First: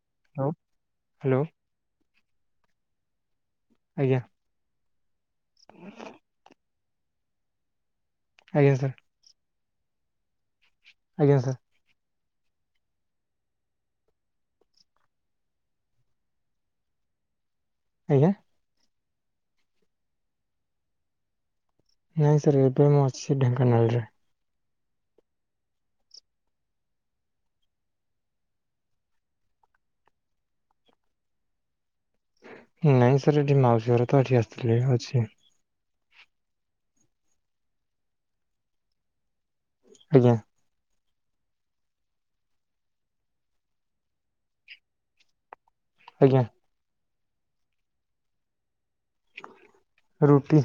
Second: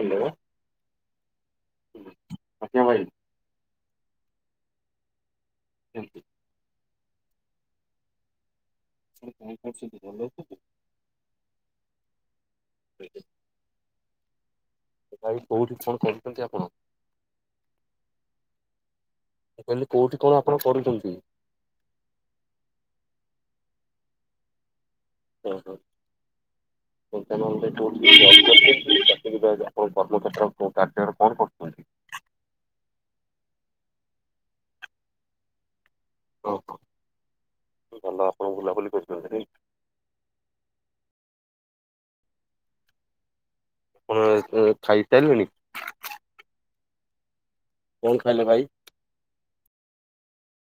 Hello. Hello. ଆଜ୍ଞା ଭାଇ। ଆଜ୍ଞା। କୁହନ୍ତୁ। ଆଜ୍ଞା ସାର୍। ତମେ କଁ କରଚନ୍ତି [unintelligible] ଆଜ୍ଞା ସାର୍। [inaudible] ଭାଇ କୋଉଠି କଣ କରୁଚନ୍ତି ଆପଣ? ଆଜ୍ଞା। କହିଲି କୋଉଠି କଣ ଆପଣ କରୁଚନ୍ତି? ନାଇଁ ସାର୍ ଏବେ ମୁଁ ଅଛି ଢେଙ୍କାନାଳରେ। ହୁଁ ହୁଁ। ଆପଣ [unintelligible] ଜବ କରୁଚନ୍ତି, ଚାକିରୀ [unintelligible] ଆପଣଙ୍କ କର୍ମକ୍ଷେତ୍ର କ କାର୍ଯ୍ୟରେ କଣ କରୁଚନ୍ତି? ନାଇଁ ସାର୍ ଏଠି ମାଉସୀ ଘର ତ ଏଠି ଆସିଥିଲି ଅଛି। ଓହୋ ଭଲ ଆପଣ ବୁଲାବୁଲି କରୁଚନ୍ତି ନାଇଁ। ଆଜ୍ଞା। ଆପଣ ଖାଇସାରିଲେଣି? ଆଜ୍ଞା। କଣ ଖାଇଲେ ଭାଇ? ରୁଟି।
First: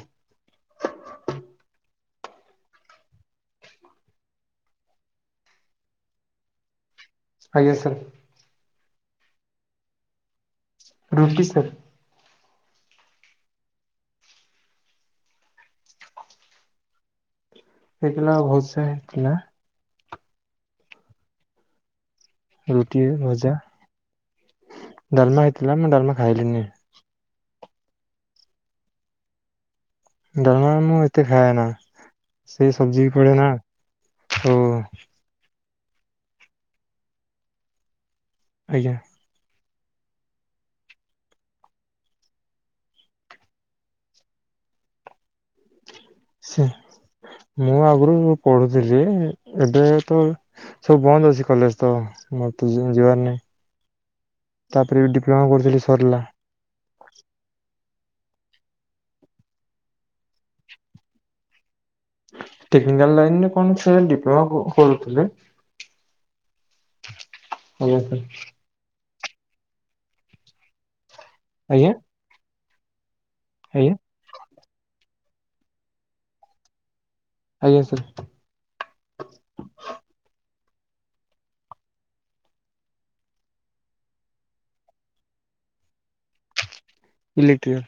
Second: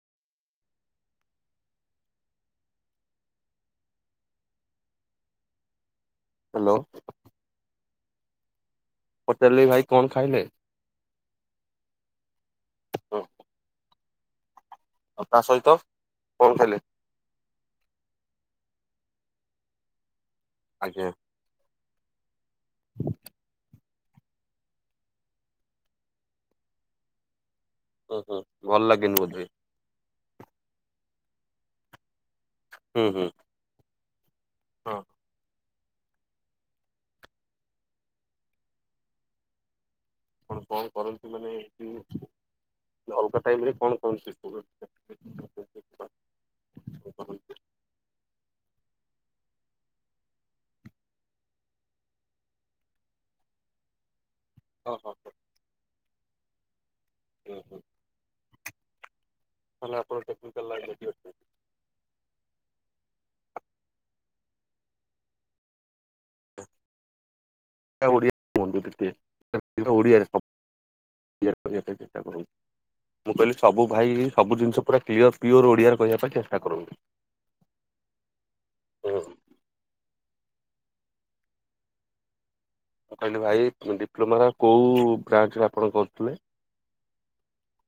ହାଲୋ। ଆଜ୍ଞା ସାର୍। ହୋଟେଲରେ ଭାଇ କଣ ଖାଇଲେ? ରୁଟି ସର୍। ଓ ହ। ଆଉ ତା ସହିତ କଣ ଖାଇଲେ? ହେଇଥିଲା ଭଲସେ ହେଇଥିଲା। ଆଜ୍ଞା। ରୁଟି, ଭଜା, ଡାଲମା ହେଇଥିଲା। ମୁଁ ଡାଲମା ଖାଇଲିିନି। ହ ହୁଁ ଭଲ ଲାଗେନି ବୋଧେ। ଡାଲମା ମୁଁ ଏତେ ଖାଏନା, ସେ ହୁଁ ସବଜିି ବି ହୁଁ। ପଡେ ନା। ହଁ। ଆଜ୍ଞା। ଆପଣ କଣ କରନ୍ତି ମାନେ ଏଠି? ଅଲଗା ଟାଇମରେ କଣ କରନ୍ତି କୁହନ୍ତୁ? [unintelligible] ସେ ମୁଁ ଆଗରୁ ପଢୁଥିଲି ଏବେ ତ ସବୁ ବନ୍ଦ ଅଛି, କଲେଜ ତ ମତେତ ଯିବାର ନାହିଁ। ତାପରେ ବି ଡିପ୍ଲୋମା କରୁଥିଲି, ସରିଲା। ଓ ହୋ। ତାଲେ ଆପଣ ଟେକ୍ନିକାଲ ଲାଇନରେ ବି ଅଛନ୍ତି। ଟେକ୍ନିକାଲ ଲାଇନ ରେ କଣ? ସେ ଡିପ୍ଲୋମା କର କରୁଥିଲେ। ଆଜ୍ଞା ସାର୍ ଓଡ଼ିଆରେ କୁହନ୍ତୁ ଟିକେ, ଓଡ଼ିଆରେ ହ ଯେ କରିବା ଆଜ୍ଞା ପାଇଁ ଚେଷ୍ଟା କରନ୍ତୁ। ମୁଁ କହିଲି ସବୁ ଆଜ୍ଞା ଭାଇ ସବୁ ଜିନିଷ ପୁରା କ୍ଲିଅର ପିଓର ଓଡ଼ିଆରେ କହିବା ପାଇଁ ଚେଷ୍ଟା କରନ୍ତୁ। ଆଜ୍ଞା ସାର୍। କହିଲ ଭାଇ ଡିପ୍ଲୋମାର କୋଉ ବ୍ରାଞ୍ଚ ରେ ଆପଣ କରୁଥିଲେ? ଇଲେକ୍ଟ୍ରିକାଲ।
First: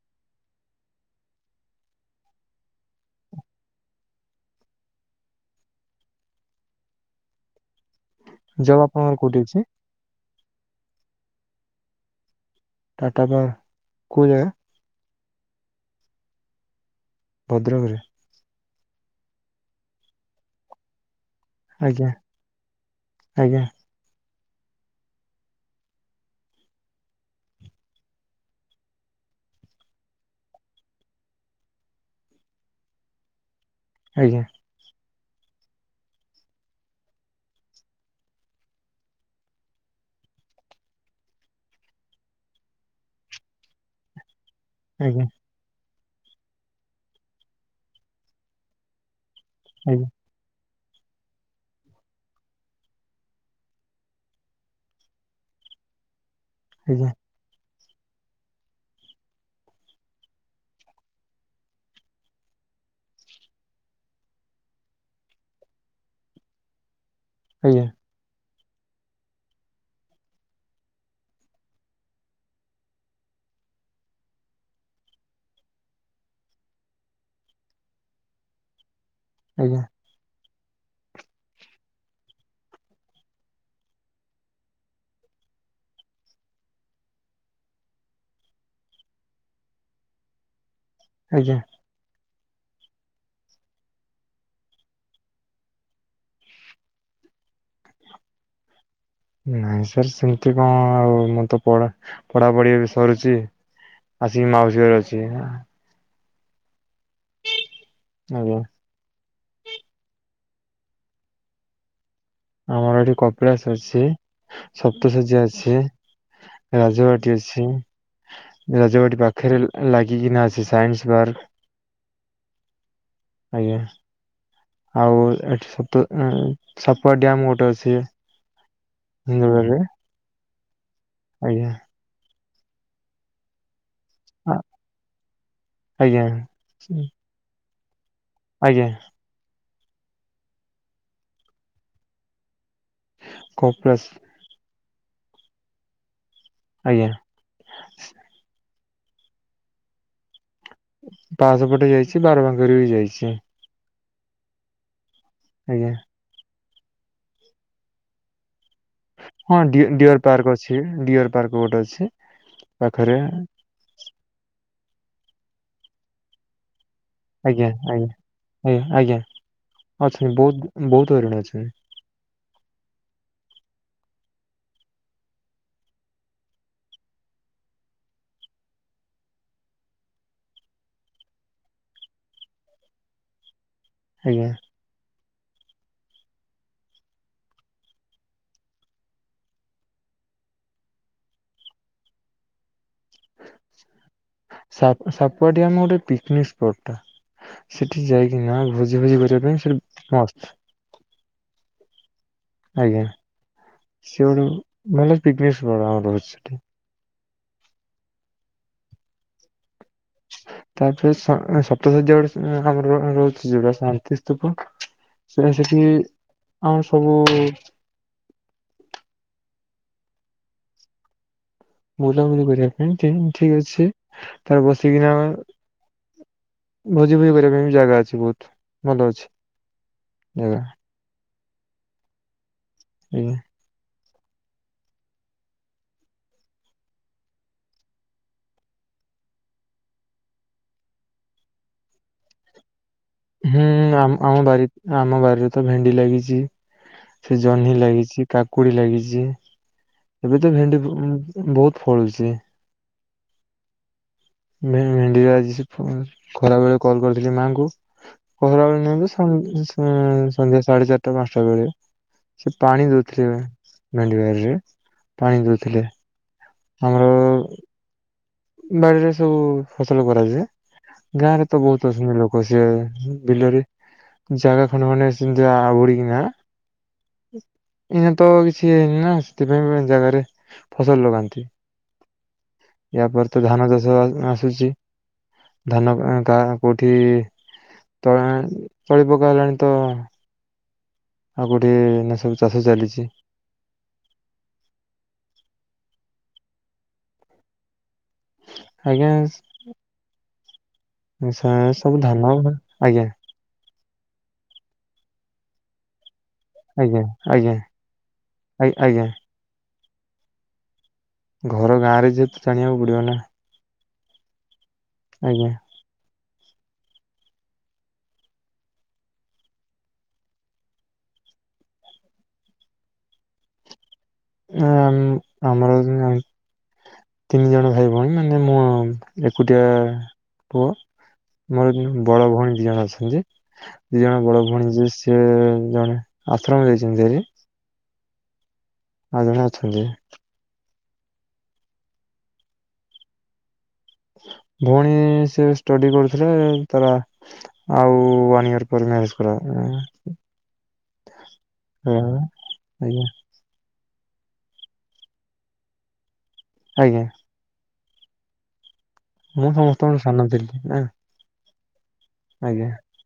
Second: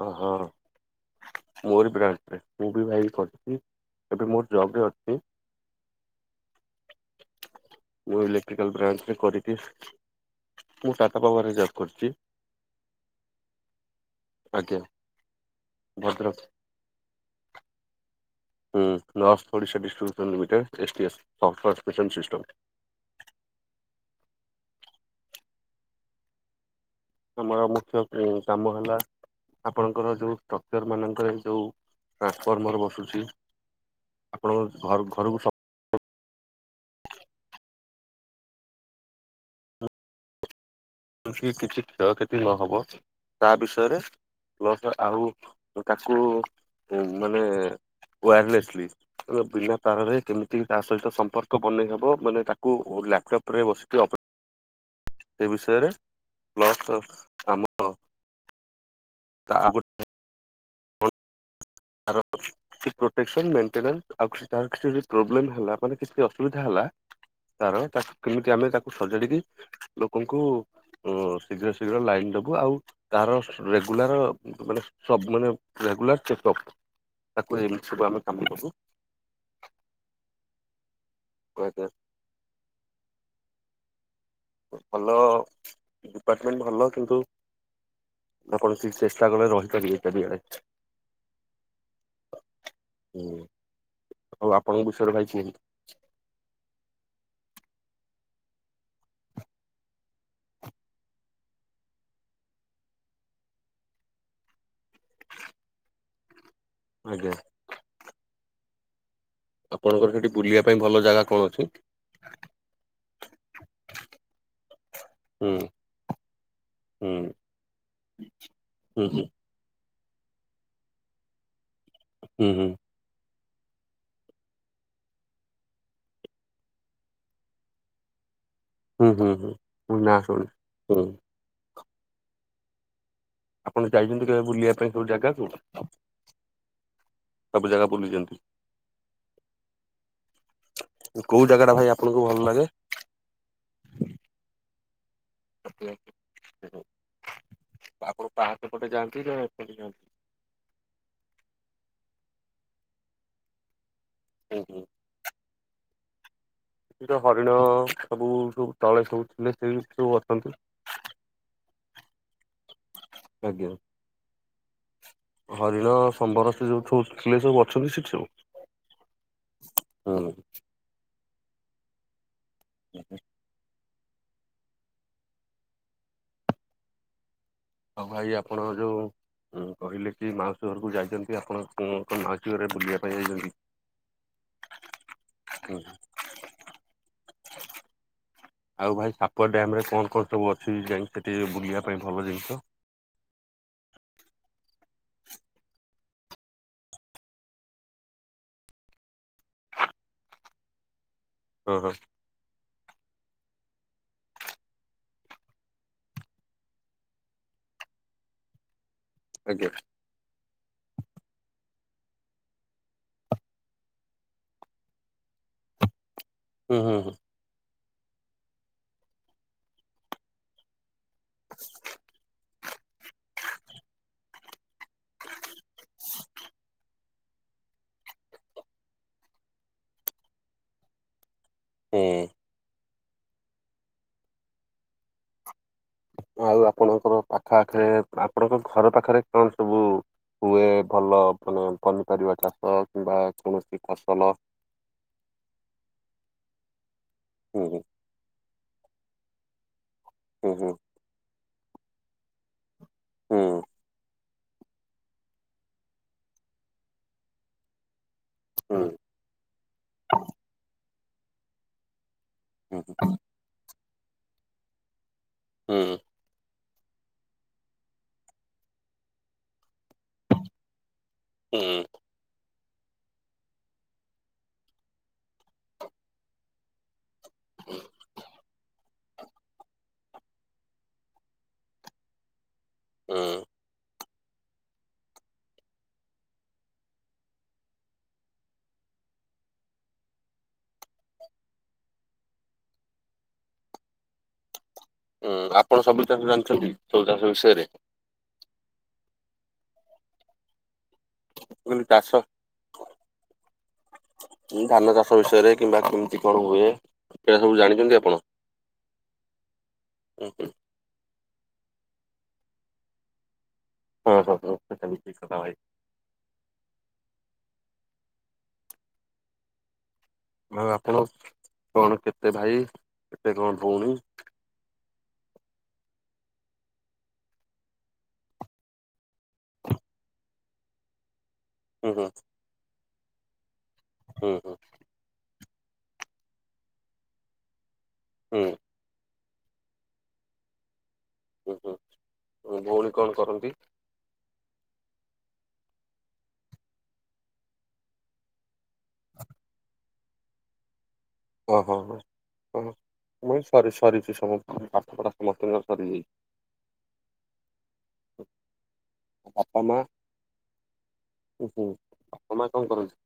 ଓହୋ। ମୋର ବ୍ରାଞ୍ଚରେ ମୁଁ ବି ଭାଇ କରିଚି, ଏବେ ମୋର ଜବ ରେ ଅଛି। [inaudible] ମୁଁ ଇଲେକ୍ଟ୍ରିକାଲ ଜବ୍ ବ୍ରାଞ୍ଚରେ ଆପଣଙ୍କର କୋଉଠି କରିକି ଅଛି ମୁଁ ଟାଟା ପାୱାରରେ ଜବ୍ କରିଚି। ଟାଟା ବା କଉ ଜାଗା? ଆଜ୍ଞା ଭଦ୍ରକ। ଭଦ୍ରକରେ? ହୁଁ north Odisha distribution limited S T S. ଆଜ୍ଞା ସଫ୍ଟୱୋର୍ପସନ୍ ସିଷ୍ଟମ୍। ଆଜ୍ଞା ଆମର ମୁଖ୍ୟ ଉଁ କାମ ହେଲା ଆପଣଙ୍କର ଯୋଉ ଷ୍ଟ୍ରକ୍ଚର ମାନଙ୍କରେ ଯୋଉ ଟ୍ରାନ୍ସଫର୍ମର ବସୁଚି ଆଜ୍ଞା ଆପଣଙ୍କ ଘର ଘରକୁ ସ କିଛି କିଛି କ୍ଷୟକ୍ଷତି ନହବ ତା ବିଷୟରେ ପ୍ଲସ ଆଜ୍ଞା ଆଉ ତାକୁ ମାନେ ୱାୟାରଲେସଲି ମାନେ ବିନା ଆଜ୍ଞା ତାରରେ କେମିତି ତା ସହିତ ସମ୍ପର୍କ ବନେଇ ହେବ ମାନେ ତାକୁ ଲ୍ୟାପଟପ୍ ରେ ବସିକି ଅପ ସେ ବିଷୟରେ ପ୍ଲସ ଆଜ୍ଞା ଆମ ତା ଆଉ ଗୋ ଏ ଆର ପ୍ରୋଟେକସନ୍ ମେଣ୍ଟେନାନ୍ସ ଆଉ କିଛିଟା ତାର କିଛି ବି ପ୍ରୋବେଲମ ହେଲା ମାନେ କିଛି ଅସୁବିଧା ହେଲା ତାର ଆଜ୍ଞା ତାକୁ କିମିତି ତି ଆମେ ତାକୁ ସଜାଡ଼ିକି ଲୋକଙ୍କୁ ଶୀଘ୍ର ଶୀଘ୍ର ଲାଇନ ଦବୁ ଆଉ ତାର ରେଗୁଲାର ମାନେ ସବ ମାନେ ରେଗୁଲାର ଚେକଅପ୍ ତାକୁ ନେଇ ମିଛବୁ ଆମେ କାମ କରୁ। ଆଜ୍ଞା କଆକାର ଭଲ ଡିପାର୍ଟମେଣ୍ଟ ଭଲ କିନ୍ତୁ ଆପଣ କୌଣସି ଚେଷ୍ଟା କଲେ ରହିପାରିବେ ଏଇଟା ବି ଆଡେ ଆଜ୍ଞା। ହୁଁ ହୋଉ ଆପଣଙ୍କ ବିଷୟରେ ଭାଇ କୁହ [inaudible] ନାଇଁ ସାର୍ ସେମିତି କଣ ଆଉ ମୁଁ ତ ପଢ଼ା ପଢାପଢି ଏବେ ସରିଚି। ଆସିକି ମାଉସୀ ଘରେ ଅଛି। ଆଜ୍ଞା। ଆଜ୍ଞା ଆପଣଙ୍କର ସେଠି ବୁଲିବା ପାଇଁ ଭଲ ଜାଗା କଣ ଅଛି? ଆମର ଏଠି କପିଳାସ ଅଛି ସପ୍ତସଯ୍ୟା ହୁଁ ଅଛି। ହୁଁ ରାଜବାଟି ଅଛି ହୁଁ ରାଜବାଟି ପାଖରେ ଲାଗି କିନା ଅଛି ସାଇନ୍ସ ପାର୍କ। ହୁଁ ହୁଁ। ଆଜ୍ଞା। ଆଉ ଏଠି ସାପୁ ଉଁ ସାପୁଆ ଡ୍ୟାମ ଗୋଟେ ଅଛି। ହୁଁ ହୁଁ ହୁଁ ହିନ୍ଦୁଳରେ ମୁ ନାଁ ଶୁଣିଚି ହୁଁ। ଆଜ୍ଞା। ଆପଣ ଯାଇଚନ୍ତି କେବେ ବୁଲିବା ପାଇଁ କୋଉ ଜାଗାକୁ? ଆଜ୍ଞା ସବୁ ଜାଗା ବୁଲିଚନ୍ତି? ଆଜ୍ଞା କୋଉ ଜାଗା ଟା ଭାଇ ଆପଣଙ୍କୁ ଭଲ ଲାଗେ? କପିଳାସ ଆଜ୍ଞା ଆପଣ ପାହା ଏପଟେ ଯାନ୍ତି ନା ଏପଟେ ଯାଆନ୍ତି? ପାହାଚ ପଟେ ଯାଇଚି, ବାରବାଙ୍କରେ ବି ଯାଇଚି। ହୁଁ ହୁଁ। ୟେ ଏ ତ ହରିଣ ସବୁ ସବୁ ତଳେ ସବୁ ଥିଲେ ହଁ ସେ ଡି ସବୁ ଡିଅର ଅଛନ୍ତି। ପାର୍କ ଅଛି, ଡିଅର ପାର୍କ ଗୋଟେ ଅଛି। ପାଖରେ ଆଜ୍ଞା। ହରିଣ ସମ୍ବର ସେ ଯୋଉ ଠୁ ଆଜ୍ଞା ଆଜ୍ଞା ଆଜ୍ଞା ଆଜ୍ଞା ଅଛନ୍ତି ହୁଁ। ବହୁତ ବହୁତ ହରିଣ ଅଛନ୍ତି। [inaudible] ଆଉ ଭାଇ ଆପଣ ଯୋଉ। ହଁ କହିଲେ କି ମାଉସୀ ଘରକୁ ଯାଇଛନ୍ତି ଆପଣ କଣ ମାଉସୀ ଘରରେ ବୁଲିବା ପାଇଁ ଯାଇଛନ୍ତି? ଆଜ୍ଞା। ହୁଁ। ଆଉ ଭାଇ ସାପୁଆ ଡ୍ୟାମରେ କଣ କଣ ସବୁ ଅଛି, ଯାଇ ସେଠି ବୁଲିବା ପାଇଁ ଭଲ ଜିନିଷ? [inaudible] ସା-ସାପୁଆ ଡ୍ୟାମ ଗୋଟେ ପିକନିକ ସ୍ପଟ ଟା। ସେଠି ଯାଇକିନା ଭୋଜି ଭୋଜି କରିବା ପାଇଁ ସେଠି ମସ୍ତ। ହଁ ହଁ। ଆଜ୍ଞା ସିଆଡୁ [unintelligible] ମାନେ ପିକନିକ ସ୍ପଟ ରହୁଛି। ଆଜ୍ଞା। ତାପରେ ସ-ସପ୍ତଶଯ୍ୟା ଗୋଟେ ଉଁ ଆମର ର-ରହୁଛି ଯଉଟା ଶାନ୍ତି ସ୍ତୂପ। ସେ ସେଠି ହୁଁ ଆମର ହୁଁ ହୁଁ ସବୁ ବୁଲାବୁଲି କରିବା ପାଇ ଥିନ୍ ଠିକ ଅଛି ତା ବସିିକନା ଆ [inaudible] ଭୋଜି ଭୋଜି କରିବା ପାଇଁ ବି ଜାଗା ଅଛି ବହୁତ ଭଲ ଅଛି ଜାଗା। ହୁଁ। ଆଜ୍ଞା। ଆଉ ଆପଣଙ୍କର ପାଖଆଖରେ ଆପଣଙ୍କ ଘର ପାଖରେ କଣ ସବୁ? ହୁଏ ଭଲ ମାନେ ପନିପାରିବା ଚାଷ। କିମ୍ବା ହୁଁ କୌଣସି ଫସଲ ଆ-ଆମ-ଆମବାରି ଆମ ବାରିରେ ତ ଭେଣ୍ଡି ଲାଗିଛି। ସେ ଜହ୍ନି ହୁଁ ଲାଗିଛି କାକୁଡି ଲାଗିଛି ଏବେ ହୁଁ ତ ହୁଁ ଭେଣ୍ଡି [unintelligible] ବହୁତ ଫଳୁଛି। ହଁ। ଭେ-ଭେଣ୍ଡିରେ ଆଜି [unintelligible] ଖରା ବେଳେ କଲ୍ କରିଥିଲି ମାଆଙ୍କୁ। ପହରା ବେଳେ ହୁଁ ନୁଁହେତ ସ-ସନ୍ଧ୍ୟା ସାଢେ ଚାରିଟା ପାଞ୍ଚଟା ବେଳେ। ସେ ହୁଁ ପାଣି ଦଉଥିଲେ ଭେଣ୍ଡିବାରିରେ ପାଣି ଦଉଥିଲେ। ହୁଁ ଆମର ବାଡିରେ ସବୁ ଫସଲ କରାଯାଏ ଗାଁ ରେ ତ ହୁଁ ବହୁତ ଅଛନ୍ତି ଲୋକ। ସେ ବିଲରେ ଜାଗା ଖଣ୍ଡେ ଖଣ୍ଡେ ସେ ଜାବୁଡିକିନା ଏଇନ ତ କିଛି ହେଇନିନା ସେଥିପାଇଁ [unintelligible] ଜାଗାରେ ଫସଲ ଲଗାନ୍ତି। ୟା ହୁଁ। ପରେ ତ ଧାନ ଚାଷ ଆ-ଆସୁଛି ଧାନ କା- କୋଉଠି? ତଳା ତଳି ପକା ହେଲାଣି ତ? ଆଉ ଗୋଟେ ଏଇନା ସବୁ ଚାଷ ଚାଲିଛି। ହଁ ଆପଣ ସବୁ ଚାଷ ଜାଣିଛନ୍ତି? ସବୁ ଚାଷ ବିଷୟରେ? ଆଜ୍ଞା। ଆଛା ସେ ମୁଁ କହିଲି ସବୁ ଚାଷ ଧାନ ଆଜ୍ଞା। ଧାନ ଚାଷ ବିଷୟରେ କିମ୍ବା କଣ ହୁଏ ଆଜ୍ଞା ଏଟା ଆଜ୍ଞା ସବୁ ଜାଣିଛନ୍ତି ଆପଣ ଆଜ୍ଞା ଆଜ୍ଞା ହୁଁ। ଘର ଗାଁ ରେ ଯେହେତୁ ଜାଣିବାକୁ ପଡିବ ନା? ହଁ ହଁ ହଁ ସେମିତି କଥା ଆଜ୍ଞା ଭାଇ। ଆଉ ଆପଣ କଣ କେତେ ଭାଇ କେତେ କଣ ଭଉଣୀ? ଆ-ଆମ-ଆମର ତିନି ଜଣ ଭାଇ ଭଉଣୀ ମାନେ ମୁଁ ଏକୁଟିଆ ପୁଅ। ମୋର ବି ହୁଁ ହୁଁ ବଡ ଭଉଣୀ ଦି ଜଣ ଅଛନ୍ତି ଦି ଜଣ ହୁଁ ବଡ ଭଉଣୀ ଯିଏ ସିଏ ଜଣେ ଆଶ୍ରମ ଜାଇଛନ୍ତି ହାରି। ହୁଁ। ଆଉଜାଣେ ଅଛନ୍ତି। ହୁଁ ହୁଁ ଭଉଣୀ କଣ କରନ୍ତି? ଭଉଣୀ ସେ ଷ୍ଟଡି କରୁଥିଲେ ତାର ଆ ଆଉ ୱାନ ଇୟର ପରେ ମ୍ୟାରେଜ୍ କରାହବ। ହ ହଁ ହ ହ ଆଜ୍ଞା ମୁ ସରି ସରିଛି ସମସ୍ତ ପାଠପଢ଼ା ସମସ୍ତଙ୍କ ସରିଯାଇଛି। ଆଜ୍ଞା। ମୁଁ ବାପା ମା ସମସ୍ତଙ୍କଠୁ ସାନ ଥିଲିଁ। ଉହୁଁ ବାପା ମା ଆଜ୍ଞା କଣ କରନ୍ତି?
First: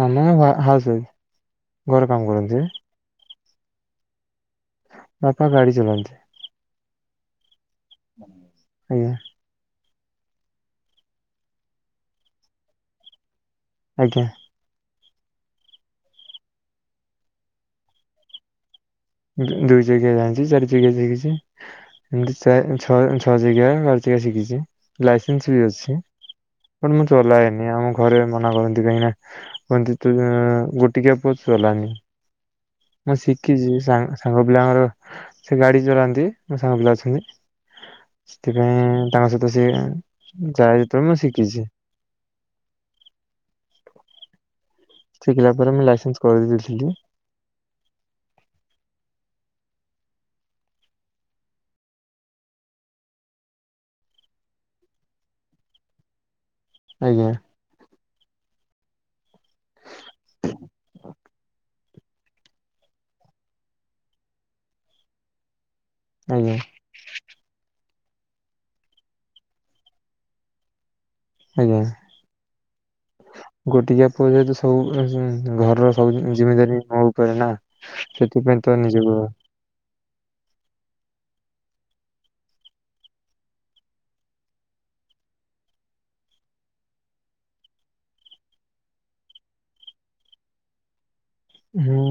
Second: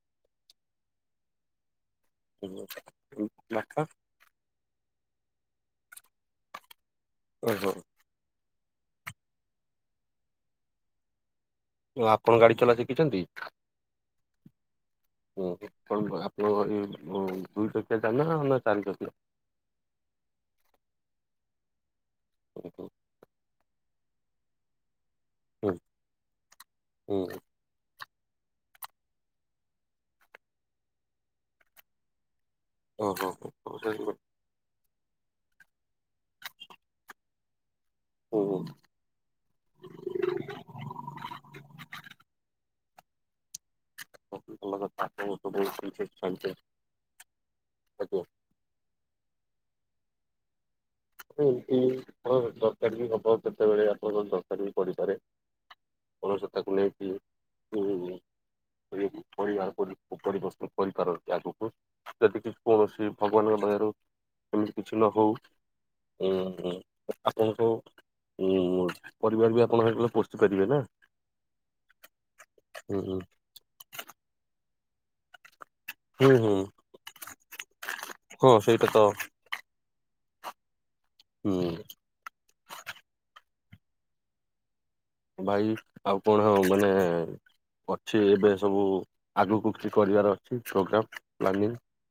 ମାମା ହାଉସ ୱାଇଫ। ଘର କାମ କରନ୍ତି [unintelligible] ବାପା ଗାଡି ଚଲାନ୍ତି। ଓହୋ। ଆଜ୍ଞା। ଆପଣ ଗାଡି ଚଲା ଶିଖିଛନ୍ତି? ଆଜ୍ଞା। ହ କ ଆପଣ ଆପଣଙ୍କ ଘରେ ଦୁଇ ଚକିଆ ଯାନ ନା ଚାରି ଚକି ଦୁ- ଦୁଇ ଚକିଆ ଏମତି ଚା ହୁଁ ଛଅ ଛଅ ଚକିଆ ବାର ଚକିଆ ଶିଖିଛି। ଲାଇସେନ୍ସ ବି ହୁଁ ଅଛି ବ ମୁଁ ହୁଁ, ଚଲାଏନି ଆମକୁ ଘରେ ମନା କରନ୍ତି କାହିଁକିନା କୁହନ୍ତି ତୁ ଗୋଟିକିଆ ପୁଅ ଚଲାନୀ। ମୁଁ ଓହୋ ଶିଖିଛି ଓହୋ, ସା ସାଙ୍ଗ ପିଲାଙ୍କର ସେ ଗାଡି ଚଳାନ୍ତି ମୋ ସାଙ୍ଗ ପିଲା ଅଛନ୍ତି। ହୁଁ, ସେଥିପାଇଁ ତାଙ୍କ ସହିତ ସେ ଯାଏ ଯେତେବେଳେ ମୁଁ ଶିଖିଛି। ଓ ଶିଖିଲା ପରେ ମୁଁ ଲାଇସେନ୍ସ କରିଦେଇଥିଲି। ଏମତି ଆ ଦରକାର ହବ କେତେବେଳେ ଆପଣଙ୍କ ଦରକାର ବି ପଡିପାରେ। କୋଉନସତାକୁ ନେଇକି ଆଜ୍ଞା ଯଦି ପରିବାର ପରି ପରିବେଷଣ କରିପାରନ୍ତି ଆଗକୁ ଯଦି କି କୌଣସି ଭଗବାନଙ୍କ ଦୟାରୁ ଏମିତି କିଛି ନହଉ ଆଜ୍ଞା ଆପଣଙ୍କୁ ହୁ ପରିବାର ବି ଆପଣ ପୋଷି ପାରିବେ ନା ଆଜ୍ଞା ହୁଁ ଗୋଟିକିଆ ପୁଅ ଜଦି ସବୁ ଘର ତ ସବୁ ହୁଁ ହୁଁ ଜିମେଦାରି ମୋ ଉପରେ ନା ହଁ ସେଥିପାଇଁ ତ ସେଇଟା ନିଜକୁ ହୁଁ। ଭାଇ ଆଉ କଣ ଆଉ ମାନେ ଅଛି ଏବେ ସବୁ ଆଗକୁ କିଛି କରିବାର ଅଛି ପ୍ରୋଗ୍ରାମ ପ୍ଲାନିଂ ହଁ।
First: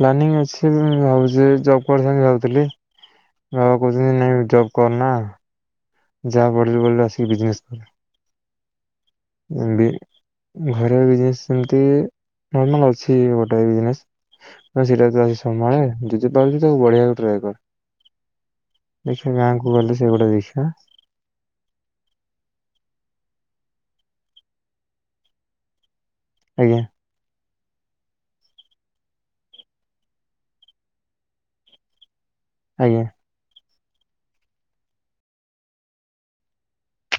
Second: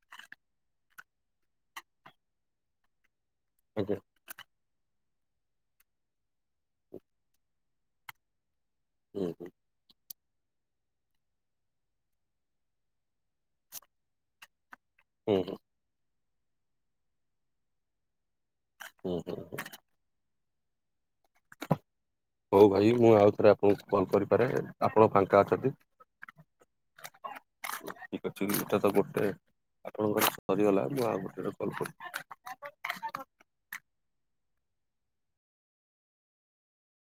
ପ୍ଲାନିଂ ଅଛି ଭାବୁଛି ଜବ୍ କରି କରିଥାନ୍ତି ଭାବୁଥିଲି ବାବା ଆଜ୍ଞା କହୁଛନ୍ତି ନାଇଁ ଜବ୍ କରନା ଯାହା ପଢ଼ିଲି ପଢ଼ିଲୁ ଆସିକି ବିଜନେସ୍ କର। ହୁଁ ହୁଁ ଏମ୍ବି ଘରେ ବିଜନେସ୍ ସେମତି ନର୍ମାଲ ଅଛି ଗୋଟେ ବିଜନେସ୍ ନା ସେଇଟା ତ ହୁଁ ଆସି ହୁଁ ସମ୍ଭାଳେ ଯଦିପାରୁଛି ତାକୁ ବଢିଆକୁ ଟ୍ରାଏ କର। ହୁଁ ଦେଖା ହୁଁ ହୁଁ ଗାଁକୁ ଗଲେ ସେ ଗୁଟା ଦେଖିବା। ହଉ ଭାଇ ମୁଁ ଆଉଥରେ ଆପଣଙ୍କୁ କଲ କରିପାରେ ଆପଣ ଫାଙ୍କା ଅଛନ୍ତି? ଆଜ୍ଞା। [unintelligible] ଠିକ୍ ଅଛି ଏଇଟା ତ ଗୋଟେ ଆପଣଙ୍କର ସରିଗଲା ମୁଁ ଆଉ ଗୋଟେରେ କଲ୍ କରିବି। ଆଜ୍ଞା।